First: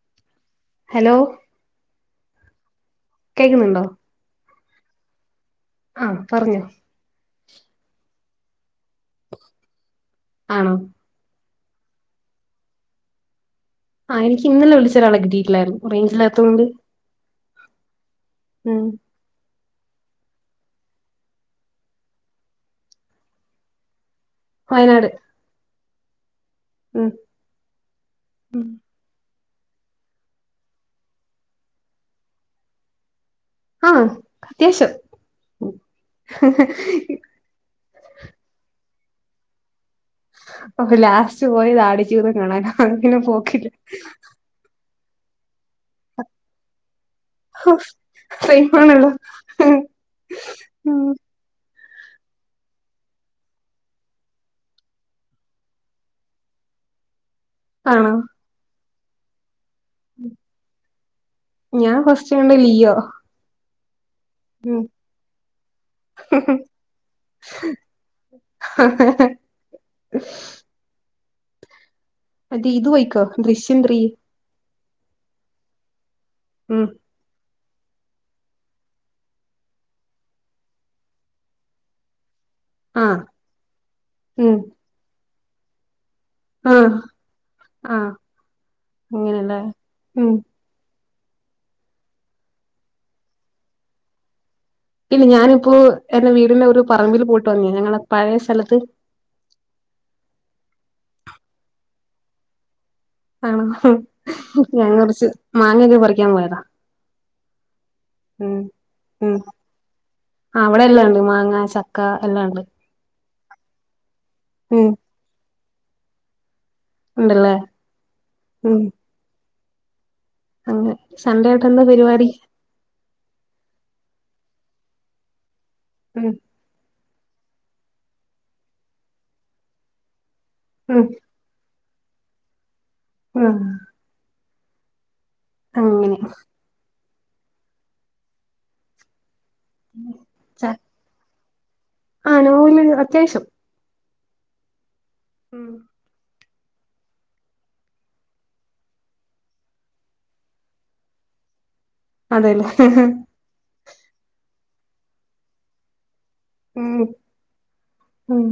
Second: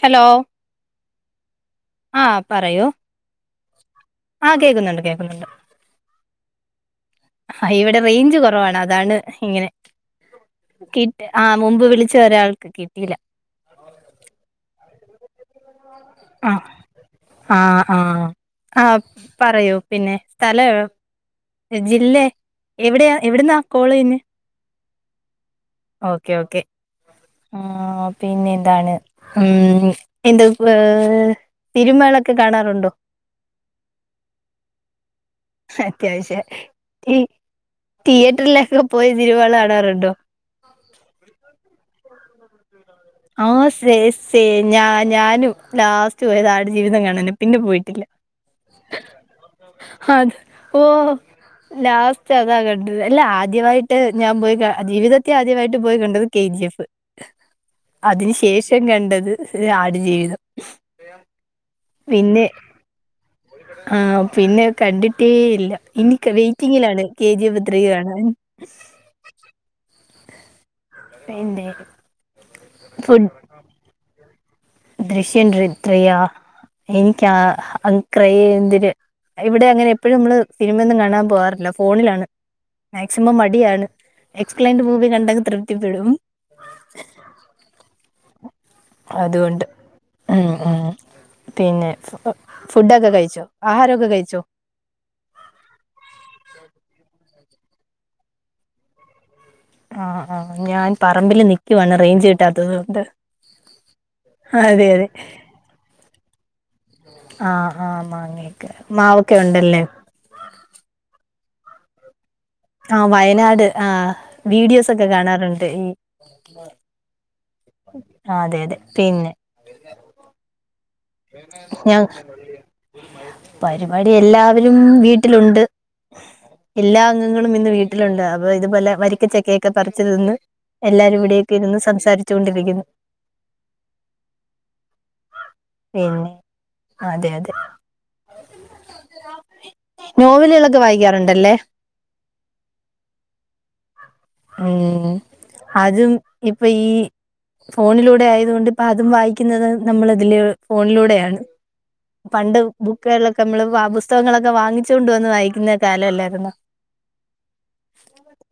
Hello hello ആ പറയു കേക്കുന്നുണ്ടോ ആ കേക്കുന്നുണ്ട് കേക്കുന്നുണ്ട് ആ പറഞ്ഞോ ആ ഇവിടെ റേയ്ഞ്ച് കുറവാണ് അതാണ് ഇങ്ങനെ ആണോ കെ ആ മുമ്പ് വിളിച്ച ഒരാൾക്ക് കിട്ടില്ല ആ എനിക്ക് ഇന്നലെ വിളിച്ച ഒരാളെ കിട്ടിട്ടില്ലായിരുന്നു റേഞ്ചില്ല ആഹ് ആഹ് ആഹ് ഉം ആഹ് പറയൂ പിന്നെ സ്ഥലഓ ജില്ലേ എവിടെയാ എവിടുന്നാ കോള് ചെയ്യുന്നെ വയനാട് ഓക്കേ ഓക്കേ ഉം ആ പിന്നെ എന്താണ് ഉം എന്ത് ഏ സിനുമളൊക്കെ കാണാറുണ്ടോ ആ അത്യാവശ്യം ഉം അത്യാവശ്യം ഈ തിയേറ്ററിലൊക്കെ പോയി സിനുമള് കാണാറുണ്ടോ ഇപ്പൊക്കെ ലാസ്റ്റ് പോയത് ആട്ജീവിതം കാണാന ആ സേ സേ ഞാ ഞാനും ലാസ്റ്റ് പോയത് ആട്ജീവിതം കാണന പിന്നെ പോയിട്ടില്ല സെയിമാണല്ലോ അത് ഉം ഓഹോ ലാസ്റ്റ് അതാ കണ്ടത് അല്ല ആദ്യമായിട്ട് ഞാൻ പോയി കാ ജീവിതത്തി ആദ്യമായിട്ട് പോയി കണ്ടത് കെ. ജി. എഫ് ആണോ അതിന് ശേഷം കണ്ടത് ആ ഉം ഞാൻ പിന്നെ ഫസ്റ്റ്കണ്ടത് ലിയോ ആ പിന്നെ ഉം കണ്ടിട്ടേ ഇല്ല എനിക്ക് വെയ്റ്റിങ്ങിലാണ് കെ. ജി. എഫ്‌ ത്രീ കാണാൻ ഹ ഹ ഹ വേണ്ടേ മറ്റേ ഇത് പോയിക്കോ ദൃശ്യം ത്രീ ദൃശ്യം ഡ്രി ത്രീ യോ ഉം എനിക്ക് അക്രയന്തിൽ ഇവിടെ അങ്ങനെ എപ്പഴും നമ്മള് സിനിമൊന്നും കാണാൻ പോവാറില്ല ഫോണിലാണ് ആഹ് മാക്സിമം മടിയാണ് ഉം എക്സ്പ്ലെൻഡ് മൂവി കണ്ടങ്ങ് തൃപ്തിപ്പെടും. ആഹ് ആഹ് അങ്ങനെല്ലേ അതുകൊണ്ട് ഉം ഉം പിന്നെ ഫുഡൊക്കെ കഴിച്ചോ ആഹാരക്കെ കഴിച്ചോ?? ഇല്ല ഞാനിപ്പോ എന്റെ വീടിന്റെ ഒരു പറമ്പിൽ പോയിട്ട് വന്നെ ഞങ്ങളെ പഴയ സ്ഥലത്ത് ആഹ ആഹ് ഞാൻ പറമ്പിൽ നൽിക്കുവാണ് റേഞ്ച് കിട്ടാത്തത് കൊണ്ട്. ആണോ അതെ ഞാൻ അതെ കുറച്ച് മാങ്ങൊക്കെ പറിക്കാൻ പോയതാ ആഹ് ആഹ മാങ്ങക്കെ മാവൊക്കെ ഉണ്ടല്ലേ ആ അവിടെ എല്ലാം ഉണ്ട് മാങ്ങ ചക്ക എല്ലാം ഉണ്ട്. ആ വയനാട് ആ ഉം വീഡിയോസ് ഒക്കെ കാണാറുണ്ട് ഈ- ഉണ്ടല്ലേ അതെ അതെ ഉം പിന്നെ അങ്ങനെ സൺഡേ ആയിട്ട് എന്താ ഞാൻ പരിപാടി പരിപാടി എല്ലാവരും വീട്ടിലുണ്ട് ഉം എല്ലാ അംഗങ്ങളും ഇന്ന് വീട്ടിലുണ്ട് അപ്പൊ ഇതുപോലെ വരിക്കച്ചക്കൊക്കെ പറിച് തിന്ന് ഉം എല്ലാവരും ഇവിടെ ഇരുന്ന് സംസാരിച്ചുകൊണ്ടിരിക്കുന്നു ഉം അങ്ങനെ പിന്നെ അതെ അതെ ച- നോവലുകളൊക്കെ വായിക്കാറുണ്ടല്ലേ ആ നോവല് അത്യാവശ്യം ഉം ഉം അതും ഇപ്പൊ ഈ ഫോണിലൂടെ ആയത് കൊണ്ട് ഇപ്പ അതും വായിക്കുന്നത് നമ്മൾ ഇതില് ഫോണിലൂടെയാണ് പണ്ട് അതെല്ലേ ബുക്ക- നമ്മള് പുസ്തകങ്ങളൊക്കെ വാങ്ങിച്ചോണ്ട് വന്ന് വായിക്കുന്ന കാലമല്ലായിരുന്നോ? ഉം ഉം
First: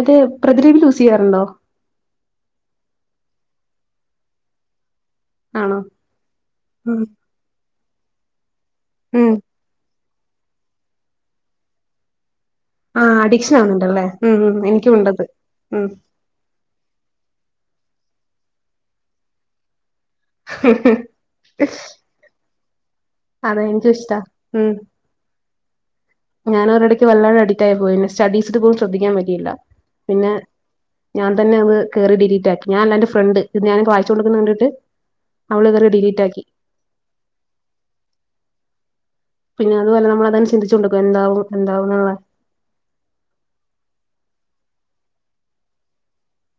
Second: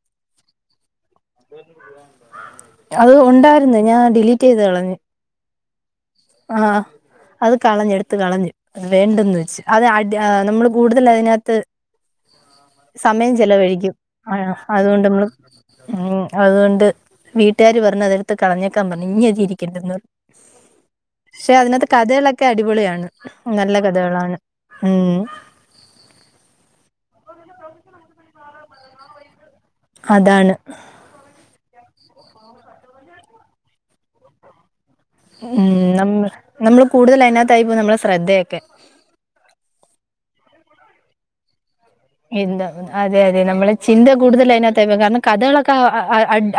അതെ പ്രതിലിപി യൂസ് ചെയ്യാറുണ്ടോ അത് ഉണ്ടായിരുന്നു ഞാൻ ഡിലീറ്റ് ചെയ്ത് കളഞ്ഞു. ആണോ ആഹ് ഉം അത് കളഞ് എടുത്ത് കളഞ്ഞു ഉം വേണ്ടന്ന് വെച്ച് അത് അടി നമ്മള് കൂടുതൽ അതിനകത്ത്- ആ സമയം അഡിക്ഷൻ ചെലവഴിക്കും ആവുന്നുണ്ടല്ലേ ആ ഉം ഉം എനിക്കും അതുകൊണ്ട് ഉണ്ടത് നമ്മള്- ഉം ഉം അതുകൊണ്ട് വീട്ടുകാര് പറഞ്ഞു അതെടുത്ത് കളഞ്ഞേക്കാൻ പറഞ്ഞു ഇനി അതിരിക്കേണ്ടന്ന പക്ഷെ അതിനകത്ത് കഥകളൊക്കെ അടിപൊളിയാണ് അതെ നല്ല എനിക്കും ഇഷ്ടാ കഥകളാണ് ഉം ഞാൻ ഒരിടയ്ക്ക് വല്ലാതെ അഡിക്റ്റ് ആയി പോയിന്നെ സ്റ്റഡീസിൽ പോലും ശ്രദ്ധിക്കാൻ പറ്റിയില്ല പിന്നെ അതാണ് ഞാൻ തന്നെത് കേറി ഡീറ്റാക്കി ഞാൻല്ല എന്റെ ഫ്രണ്ട് ഇത് ഞാൻ വായിച്ചു കൊണ്ട്കുന്നത് കണ്ടീട്ട് ഉം നമ്മ നമ്മള് കൂടുതൽ അതിനകത്തായി പോകും നമ്മളെ ശ്രദ്ധയൊക്കെ പിന്നെ അതുമല്ല നമ്മളു അതെ തന്നെ ചിന്തിച്ചു കൊണ്ടിരിക്കും എന്താവും എന്താവുന്നുള്ള എന്താ അതെ അതെ നമ്മളെ ചിന്ത കൂടുതൽ അതിനകത്ത് കാരണം കഥകളൊക്കെ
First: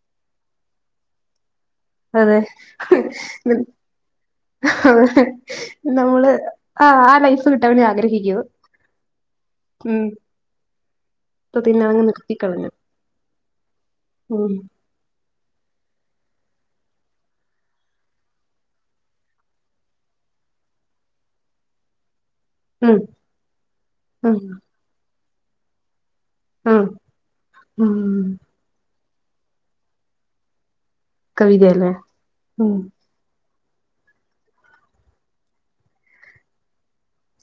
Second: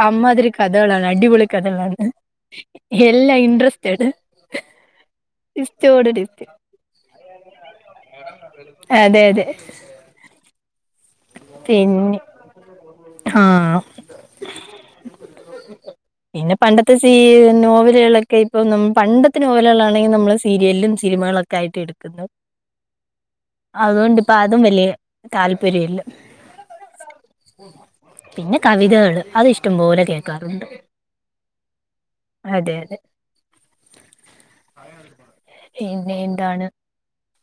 അമ്മാതിരി കഥളാണ് അടിപൊളി കഥകളാണ് അതെ എല്ലാം ഇൻട്രസ്റ്റഡ് ടിസ്റ്റോട് നമ്മള് ടിസ്റ്റ് ആ ആ ലൈഫ് കിട്ടാന് ആഗ്രഹിക്കും അത് അതെ അതെ അ ത അങ്ങ് പിന്നെ നിർത്തി കളഞ്ഞു ആഹ് ഉ പിന്നെ പണ്ടത്തെ സി നോവലുകളൊക്കെ ഇപ്പൊ പണ്ടത്തെ നോവലുകളൾാണെങ്കിൽ നമ്മൾ സീരിയലും സിനിമകളൊക്കെ ആയിട്ട് എടുക്കുന്നു ഉം അഅ്ഉം ഉം വല്ല്യഅതും വലിയ താല്പര്യ ഇല്ല ആഹ പിന്നെ കവിതകള് അത് ഇഷ്ടംപോലെ കേക്കാറുണ്ട് കവിതയല്ലേ ഉം പിന്നെ എന്താണ്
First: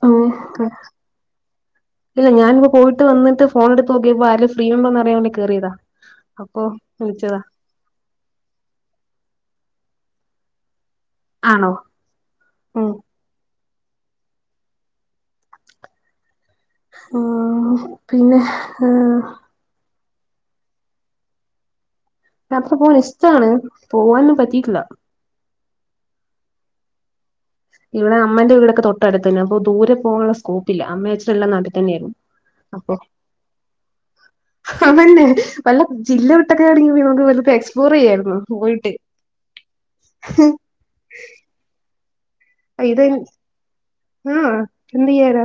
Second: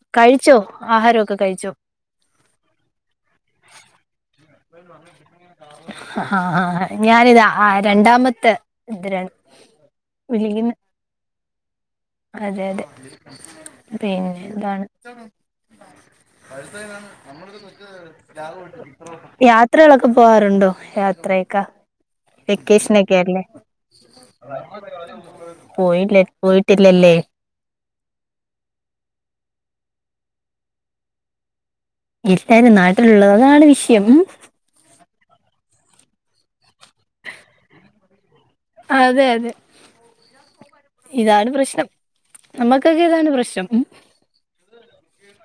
ഉം കഴിച്ചോ ആഹാരമൊക്കെ കഴിച്ചോ ഇല്ല ഞാനിപ്പോ പോയിട്ട് വന്നിട്ട് എടുത്ത് നോക്കിയപ്പോ ആ ആഹആാാ വിളിച്ചതാ ഞാനിതാ ആഹ രണ്ടാമത്തെ ഇ വിളിക്കുന്ന ആണോ അതെ അതെ ഉം പിന്നെ എന്താണ് പഴത്താണ് നമ്മളത് ഉം കൊച്ച പിന്നെ രഗട്ടം ഏഹ് യാത്രകളൊക്കെ പോകാറുണ്ടോ യാത്രയൊക്കെ യാത്ര പോകാൻ തക്കേഷിനൊക്കെയല്ലേ ഇഷ്ടാണ് പോവാനൊന്നും പറ്റിയിട്ടില്ല പോയില്ല പോയിട്ടില്ലല്ലേ ഇവിടെ അമ്മന്റെ വീടൊക്കെ തൊട്ടടുത്തു അപ്പൊ ദൂരെ പോാനുള്ള സ്കോപ്പില അമ്മയച്ചട്ടല്ലാം നട ഇല്ലാരും നാട്ടിലുള്ളത് അതാണ് വിഷയം അതന്നെ വല്ല ജില്ല വിട്ടൊക്കെ ആണെങ്കിയി നമു വലപ്പോ എക്സ്പ്ലോർ ചെയ്യായിരുന്നു പോയിട്ട് അതെ അതെ ഇതാണ് പ്രശ്നം നമ്മുക്കൊക്കെ ഇതാണ് പ്രശ്നം ആഹ ചന്തിയാന,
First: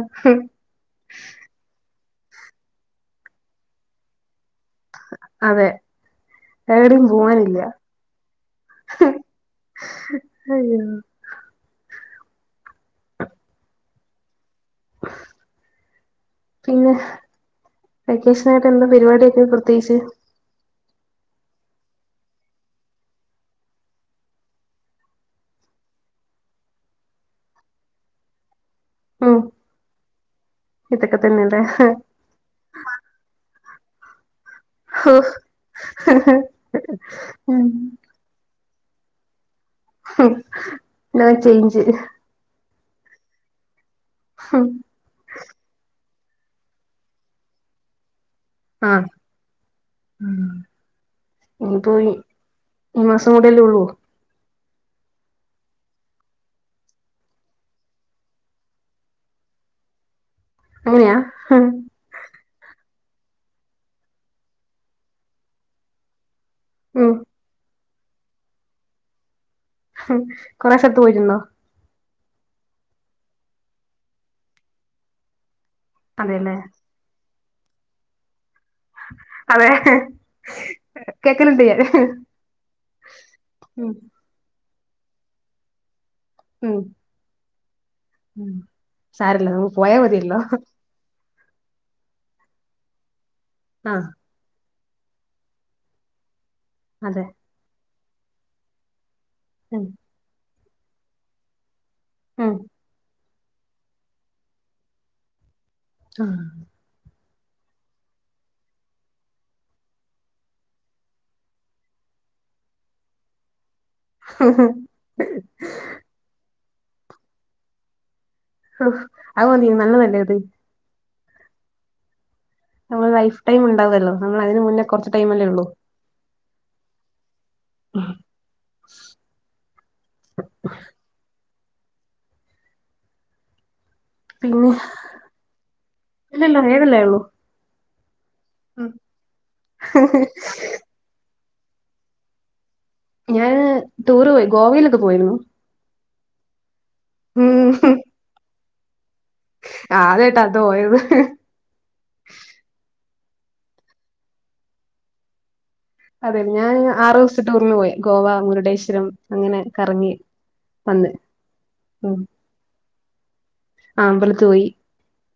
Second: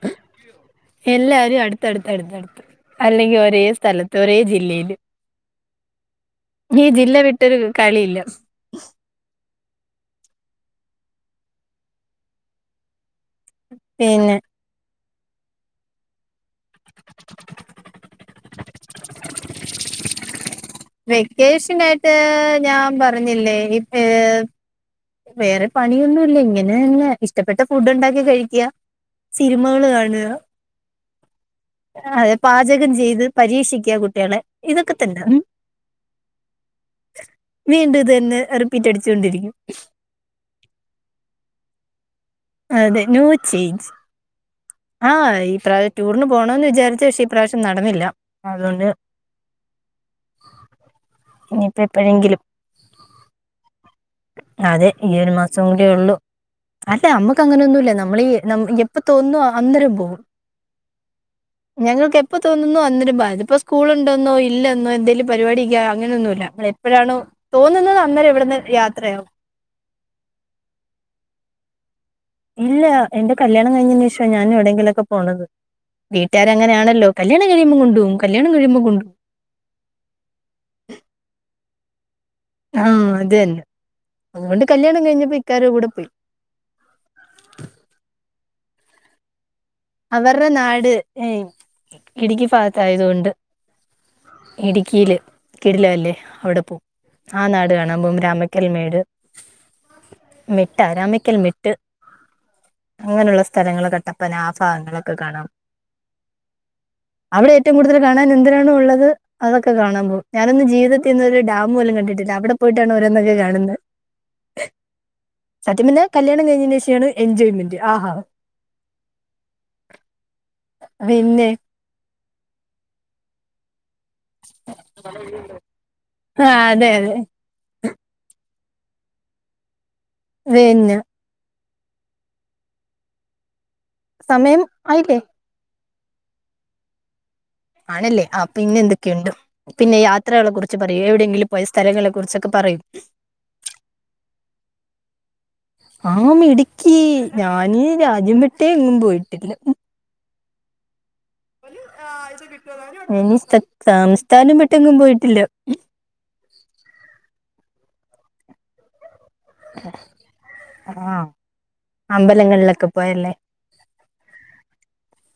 എല്ലാരും അടുത്തടുത്ത് അടുത്ത്ടുത്ത് അല്ലെങ്കിൽ ഒരേ സ്ഥലത്ത് ഒരേ ജില്ലയിയില് അതെ നീ ജില്ല വിട്ടൊരു കളിയില്ല ഹും അയ്യോ പിന്നെ പിന്നെ [inaudible] വെക്കേഷനയിട്ട് എന്ത പരിപാടിയൊക്കെ പ്രത്യേകിച്ച് വെക്കേഷനായിട്ട് ഞാൻ പറഞ്ഞില്ലേ ഹ് വേറെ പണിയൊന്നുംല്ല ഇങ്ങനെന്നെ ഇഷ്ടപ്പെട്ട ഫുഡ് ഉണ്ടാക്കി കഴിക്കുക ഉം സിനിമകൾ കാണുക ഇതൊക്കെ തന്നെയല്ലേ പാചകം ചെയ്ത് പരീക്ഷിക്കുക കുട്ടികാളെ ഇതൊക്കെ തന്നെ ഓഹ് വീണ്ടും ഇത് തന്നെ അറി പിറ്റടിച്ചുണ്ടിരിക്കും നോ ചെയ്ഞ്ചു അതെ ന്യൂ ചേഞ്ച് ഹം ആഹ് ഈ പ്രാവശ്യം ടൂറിന് പോണന്ന് വിചാരിച്ച പക്ഷേ ഈ പ്രാവശ്യം നടന്നില്ല അതുകൊണ്ട് ഉ ഇനിയിപ്പ ഇനിയിപ്പോ എപ്പോഴെങ്കിലും ഈ മാസം കൂടെല്ലേ ഉള്ളു അതെ ഈ ഒരു മാസം കൂടെ ഉള്ളു അല്ലെ നമ്മക്ക് അങ്ങനെ ഒന്നുമില നമ്മളീ എപ്പൊ തോന്നു അന്നരം പോകും അങ്ങനെയാ ഞങ്ങൾക്ക് എപ്പോ തോന്നുന്നു അന്നരംമ്പാ ഇതി ഇപ്പോ സ്കൂളുണ്ടെന്നോ ഇല്ല എന്നോ എന്തെേലും പരിപാടിക്ക അങ്ങനെയൊന്നുമ ഇല്ല നമ്മ ഉം എപ്പോഴാണോ തോന്നുന്നത് അന്നേരം എവിടുന്ന് യാത്രയാവും കൊറശത്ത് പോയിട്ടുന്നോ ഇല്ല എന്റെ കല്യാണം കഴിഞ്ഞതിന് ശേഷം ഞാനും എവിടെങ്കിലൊക്കെ പോണത് അതെല്ലേ വീട്ടുകാരഅങ്ങനെയാണല്ലോ കല്യാണം കഴിയുമ്പൾ കൊണ്ടും കല്യാ കഴിയ്പം കൊണ്ടും അതെ കേക്കലിണ്ട് ഞാൻ ആഹ് അത് തന്നെ ഉം അതുകൊണ്ട് കല്യാണം കഴിഞ്ഞപ്പോ ഇക്കാടെ കൂടെ പോയി ഉം സാരല്ല നമുക്ക് പോയാ മതിയല്ലോ അവരുടെ നാട് ഏഹ് ഇടുക്കി ഭാഗത്ത് ആയതൊണ്ട് ആഹ് ഇടുക്കിയിയില് കിടിലല്ലേ അവിടെ പോവും അതെ ആഹ നാട് കാണാൻ പോക്കും രാമക്കൽ മേട് ഉം മെട്ട് ആഹ രാമക്കൽ മെട്ട് ഉം അങ്ങനെയുള്ള സ്ഥലങ്ങൾ കട്ടപ്പന ആഭാഗങ്ങളൊക്കെ കാണാം ആഹ് അവിടെ ഏറ്റവും കൂടുതൽ കാണാൻ എന്തിരാണ് ഉള്ളത് അതൊക്കെ കാണാൻ പോവും ഞാനൊന്ന് ജീവിതത്തിൽ ഒരു ഡാമ് പോലും കണ്ടിട്ടില്ല അവിടെ പോയിട്ടാണ് ഓരോന്നൊക്കെ കാണുന്നത് സത്യം പറഞ്ഞാ കല്യാണം കഴിഞ്ഞന് ശേഷാണ് എൻജോയ്മെന്റ് ആഹാ അഹ് അഹ് മതി നല്ലതല്ലേ അത് വിന്നെ നമ്മൾ ലൈഫ് ടൈം ഉണ്ടാവല്ലോ നമ്മൾ അയ്ന് മുന്നേ കൊറച്ച് ടൈ ല്ലേ ഉള്ളു ആ അതെ അതെ ആഹ് വേഞ്ഞ സമയം പിന്നെ ആയില്ലേ ഇല്ലല്ല ഏതല്ലേ ഉള്ളു ആണല്ലേ ആഹ് പിന്നെ എന്തൊക്കെയുണ്ട് പിന്നെ യാത്രകളെ കുറിച്ച് പറ എവിടെയെങ്കിലും പോയ സ്ഥലങ്ങളെ കുറിച്ചൊക്കെ പറയും ഞാന് ടൂറ് പോയി ഗോവയിലൊക്കെ പോയിരുന്നു ആഹ് മിടുക്കി ഉം ഞാനീ രാജ്യം വീട്ടേ എങ്ങും പോയിട്ടില്ല ആഹ് അതേട്ടാ [unintelligible] ഉം സ്ഥ സംസ്ഥാനം വിട്ടെങ്ങും പോയിട്ടില്ല അതെ ഞാൻ ആറു ദിവസത്തെ ടൂറിന് പോയി ഗോവ മുരുടേശ്വരം അങ്ങനെ കറങ്ങി വന്ന് ആഹ് ഉം അമ്പലങ്ങളിലൊക്കെ പോയല്ലേ അമ്പലത്ത് പോയി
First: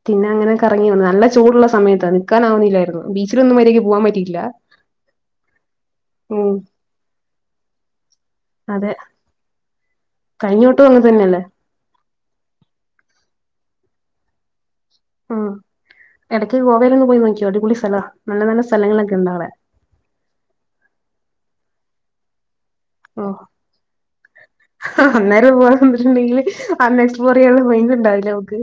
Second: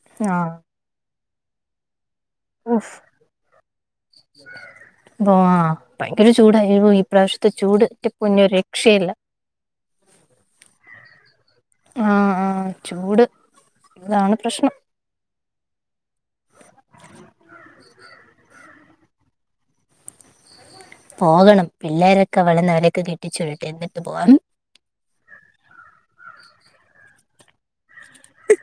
പിന്നെ അങ്ങനെ ആഹ് കറങ്ങി വന്നു നല്ല ചൂടുള്ള സമയത്ത നിക്കാൻ ഉഫ് ആവുന്നില്ലായിരുന്നു ബീ ച്ച്ലൊന്നും മര്യാക്ക് പോആൻ പറ്റിയിട്ടില്ല അഹ് ഭയങ്കര ചൂടായി ഈ പ്രാവശ്യത്തെ ചൂട് എന്റെ പൊന്നോ ഒരു രക്ഷയില്ല കഴഞ്ഞവട്ടൂം അങ്ങൻ തന്നെയല്ലേ ആഹ് ആഹ് ചൂട് താണ് പ്രശ്നം ഉം എടയ്ക്ക് ഗോവയിലൊന്ന് പോയി നോക്കിയോ അടിപൊളി സ്ഥല നല്ല നല്ല സ്ഥലങ്ങളൊക്കെണ്ട് അവിടെ പോകണം പിള്ളേരൊക്കെ വളർന്ന് അവരൊക്കെ ഉം കെട്ടിച്ച് വിടട്ടെഎന്നിട്ട് പോകാം അന്നേരം പോകാൻ നിന്നിട്ട്ണ്ട്ങ്കില് അന്ന് എക്സ്പോറ് [unintelligible] ണ്ടാഉലെ മക്ക്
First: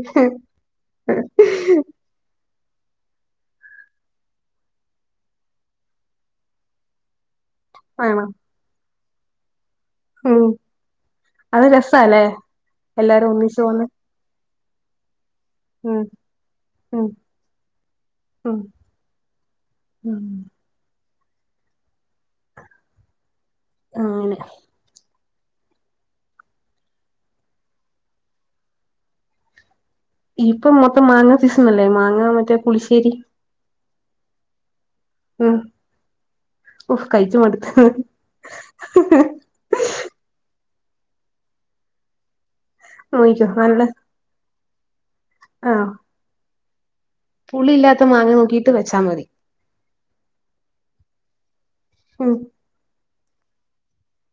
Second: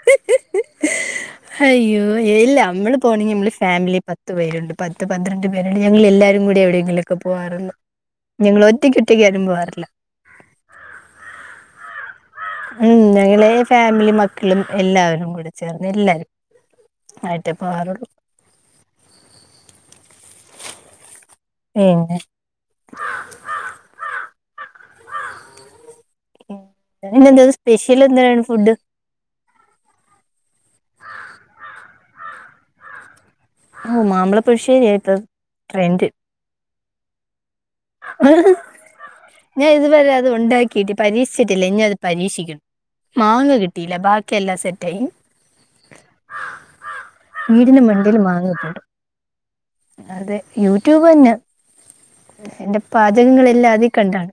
അയ്യോ ഇല്ല നമ്മള് പോണെങ്കി നമ്മള് ഫാമിലി പത്ത് പേരുണ്ട് പത്ത് പന്ത്രണ്ട് പേരുണ്ട് ഞങ്ങൾ എല്ലാവരും കൂടി എവിടെയെങ്കിലും ക്കെ പോവാറുള്ളു ആണോ ഞങ്ങൾ ഒറ്റക്ക് ഒറ്റക്ക് ആരും പോവാറില്ല ഉം അത് രസല്ലേ എല്ലാരും ഒന്നിച്ച് പോണെ മിലി മക്കളും എല്ലാവരും കൂടെ ചേർന്ന് ഉം എല്ലാരും ഉം ആയിട്ടേ പോആറുള്ളു ഉം ഉം [unintelligible] ആങ്നെ ഇന്നന്താ സ്പെഷ്യൽ എന്താണ് ഫുഡ് ഇപ്പൊ മൊത്തം മാങ്ങ സീസൺ അല്ലേ മാങ്ങ മറ്റേ പുളിശ്ശേരി ഓഹ് മാമ്പളപ്പുശ്ശേരി ആയിട്ട ഉം ഓഹ് കയിച്ച് മടുത്ണ് ഞാൻ ഇതുവരെ അത് ഉണ്ടാക്കിട്ട് പരീക്ഷിച്ചിട്ടില്ല ഇനി അത് പരീക്ഷിക്കും നോയിക്കോ മാങ്ങ നല്ല കിട്ടീല ബാക്കി എല്ലാ സെറ്റയി. ആഹ് പുള്ളി വീടിന് ഇല്ലാത്ത മണ്ടേല് മാങ്ങ നോക്കിട്ട് നിപ്പുണ്ട് വച്ചാ മതി. അതെ യൂട്യൂബ് തന്നെ ഉം എന്റെ പാചകങ്ങളെല്ലാ അതി കണ്ടാണ്.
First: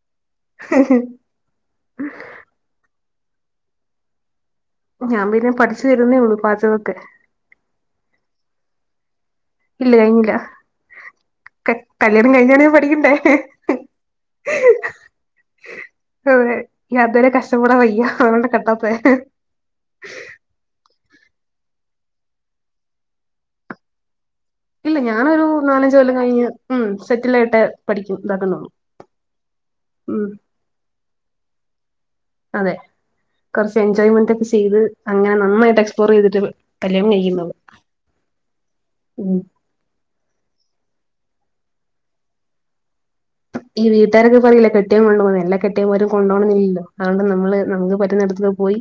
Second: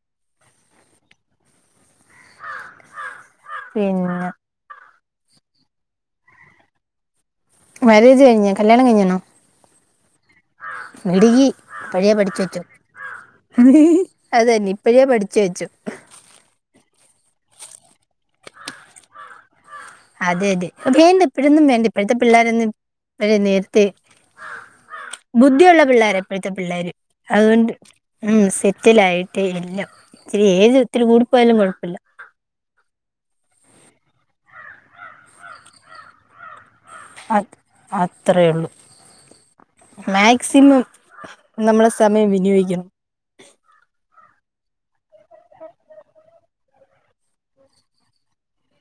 ഹ് ഹ്. പിന്നെ. ഞാൻ പിന്നെ പഠിച്ചു വരുന്നേ ഉള്ളൂ പാജഗോക്കെ. മരേജ് കഴിഞ് കല്യാണം കഴിഞ്ണോ. ഇല്ല ങ്ക. എടീ പഴയേ പഠിച് വെചോ, പഠിക്കണ്ടേ അതന്നെ ഇപ്പഴേ പഠിച് വെചു. അത് വരേ കഷ്ട്ട പെടാൻ വയ്യ അതോണ്ട കേട്ടാതെ. അതെ അതെ വേണ്ട ഇപ്പോഴൊന്നും വേണ്ട ഇപ്പോഴത്തെ പിള്ളോരൊന്നും വ നേർത്തെ ഇല്ല ഞാനൊരു ബുദ്ധിയുള്ള നാലഞ്ച് കൊല്ലം പിള്ളേരാ കഴിഞ്ഞ് ഇപ്പഴത്തെ ഉം പിള്ളേര്, സെറ്റിൽ ആയിട്ടെ അതുകൊണ്ട് പഠിക്കും ഉം ഇതാക്കുന്നുള്ളൂ സെറ്റിലായി. റ്റ എല്ലാം, ഉം ഏജ് ത്തിരി കൂടിപോയാലും കൊഴപ്പല്ല. അതെ കൊറച്ച് എൻജോയ്മെന്റ് ഒക്കെ ചെയ്ത് അങ്ങനെ നന്നായിട്ട് എക്സ്പ്ലോർ ചെയ്തിട്ട് കല്യാണം അ കെയ്യു അത്രേ ഉള്ളൂ [unintelligible] മാക്സിമം നമ്മളെ സമയം വിനിയോഗിക്കണം. ഈ വിട്ടാരൊക്കെ പറീലെ കെട്ട്യോൻ [unintelligible] എല്ലാ കെട്ട്യോൻ മാരും കൊണ്ടോണംന്ന് ഇല്ലല്ലോ അതോണ്ട് നമ്മള് നമ്മക്ക് പറ്റുന്നിടത് പോയി.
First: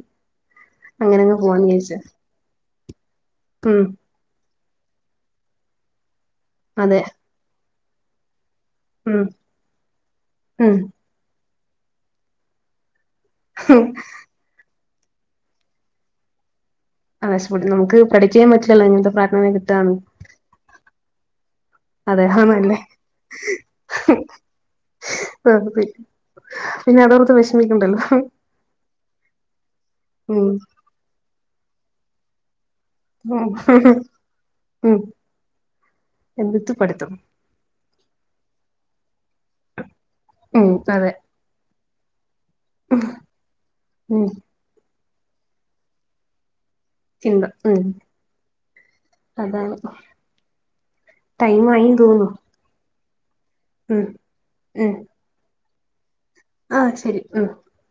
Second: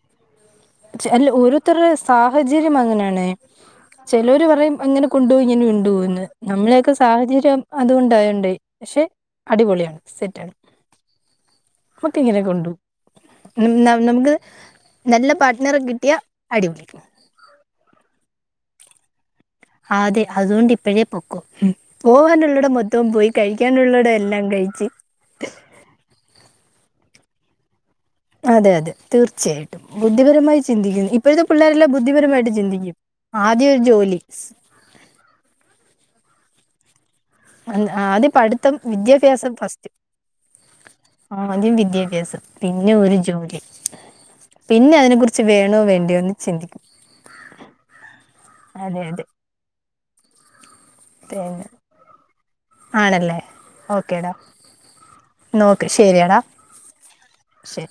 ചെ അല്ല അങ്ങനങ്ങ് പോവാന്ന് ഒരോര്ത്തരേ വിചാരിച്ചു സാഹചര്യം അങ്ങനെണ്. ഉം ചെലോര് പറയും അങ്ങനെ കൊണ്ടോവും ങ്ങനെ കൊണ്ടോവുംന്ന് നമ്മളൊക്കെ അതെ സാഹചര്യം അതുണ്ടായൊണ്ടേ. പക്ഷെ ഉം അടിപൊളിയാണ് സെറ്റാണ്. ഉം നമ്മക് ഇങ്ങനെ കൊണ്ടു ന ന നമുക്ക് നല്ല പാർട്ട്ണറേ കിട്ടിയാ അടിപൊളി. ആഹ് [unintelligible] നമുക്ക് ക്രഡിറ്റ്യ്യാൻ പറ്റില്ലല്ലോ ഇങ്ങൻതെ പാർട് ട്ടാ. ആതെ അതുകൊണ്ട് ഇപ്പഴേ പൊകൊ. അതെഹം പോകാനുള്ളട നല്ലേ മൊത്തം പോയി കഴിക്കാനുള്ളട എല്ലാം കഴിച്ച്. ആ പിന്നെ അതോർത്ത് വേഷ്മിക്കണ്ടല്ലോ. അതെ അതെ തീർച്ചയായിട്ടും ഉം ബുദ്ധിപരമായി ചിന്തിക്കുന്നു ഇപ്പോഴത്തെ പിള്ളേരെല്ലാം ബുദ്ധിപരമായിട്ട് ചിന്തിക്കും. ആദ്യം ഒരു [unintelligible] ജോലി [unintelligible] എന്നിട്ട് പഠിത്തം. ആദ്യം പഠിത്തം വിദ്യാഭ്യാസം ഫസ്റ്റ്. ഉം അതെ. ആദ്യം വിദ്യാഭ്യാസം പിന്നെ ഒരു ജോലി. ഉം പിന്നെ അതിനെ കുറിച്ച് വേണോ വേണ്ടിയോന്ന് ചിന്തിക്കും. ചിന്ത ഉം അതെ അതെ അതാണ്. ടൈം പിന്നെ ആയീന്ന് തോന്നുന്നു ആണല്ലേ ഉം ഉം. നോക്കെ ശരിയാടാ ആഹ് ശരി ഉം ശരി.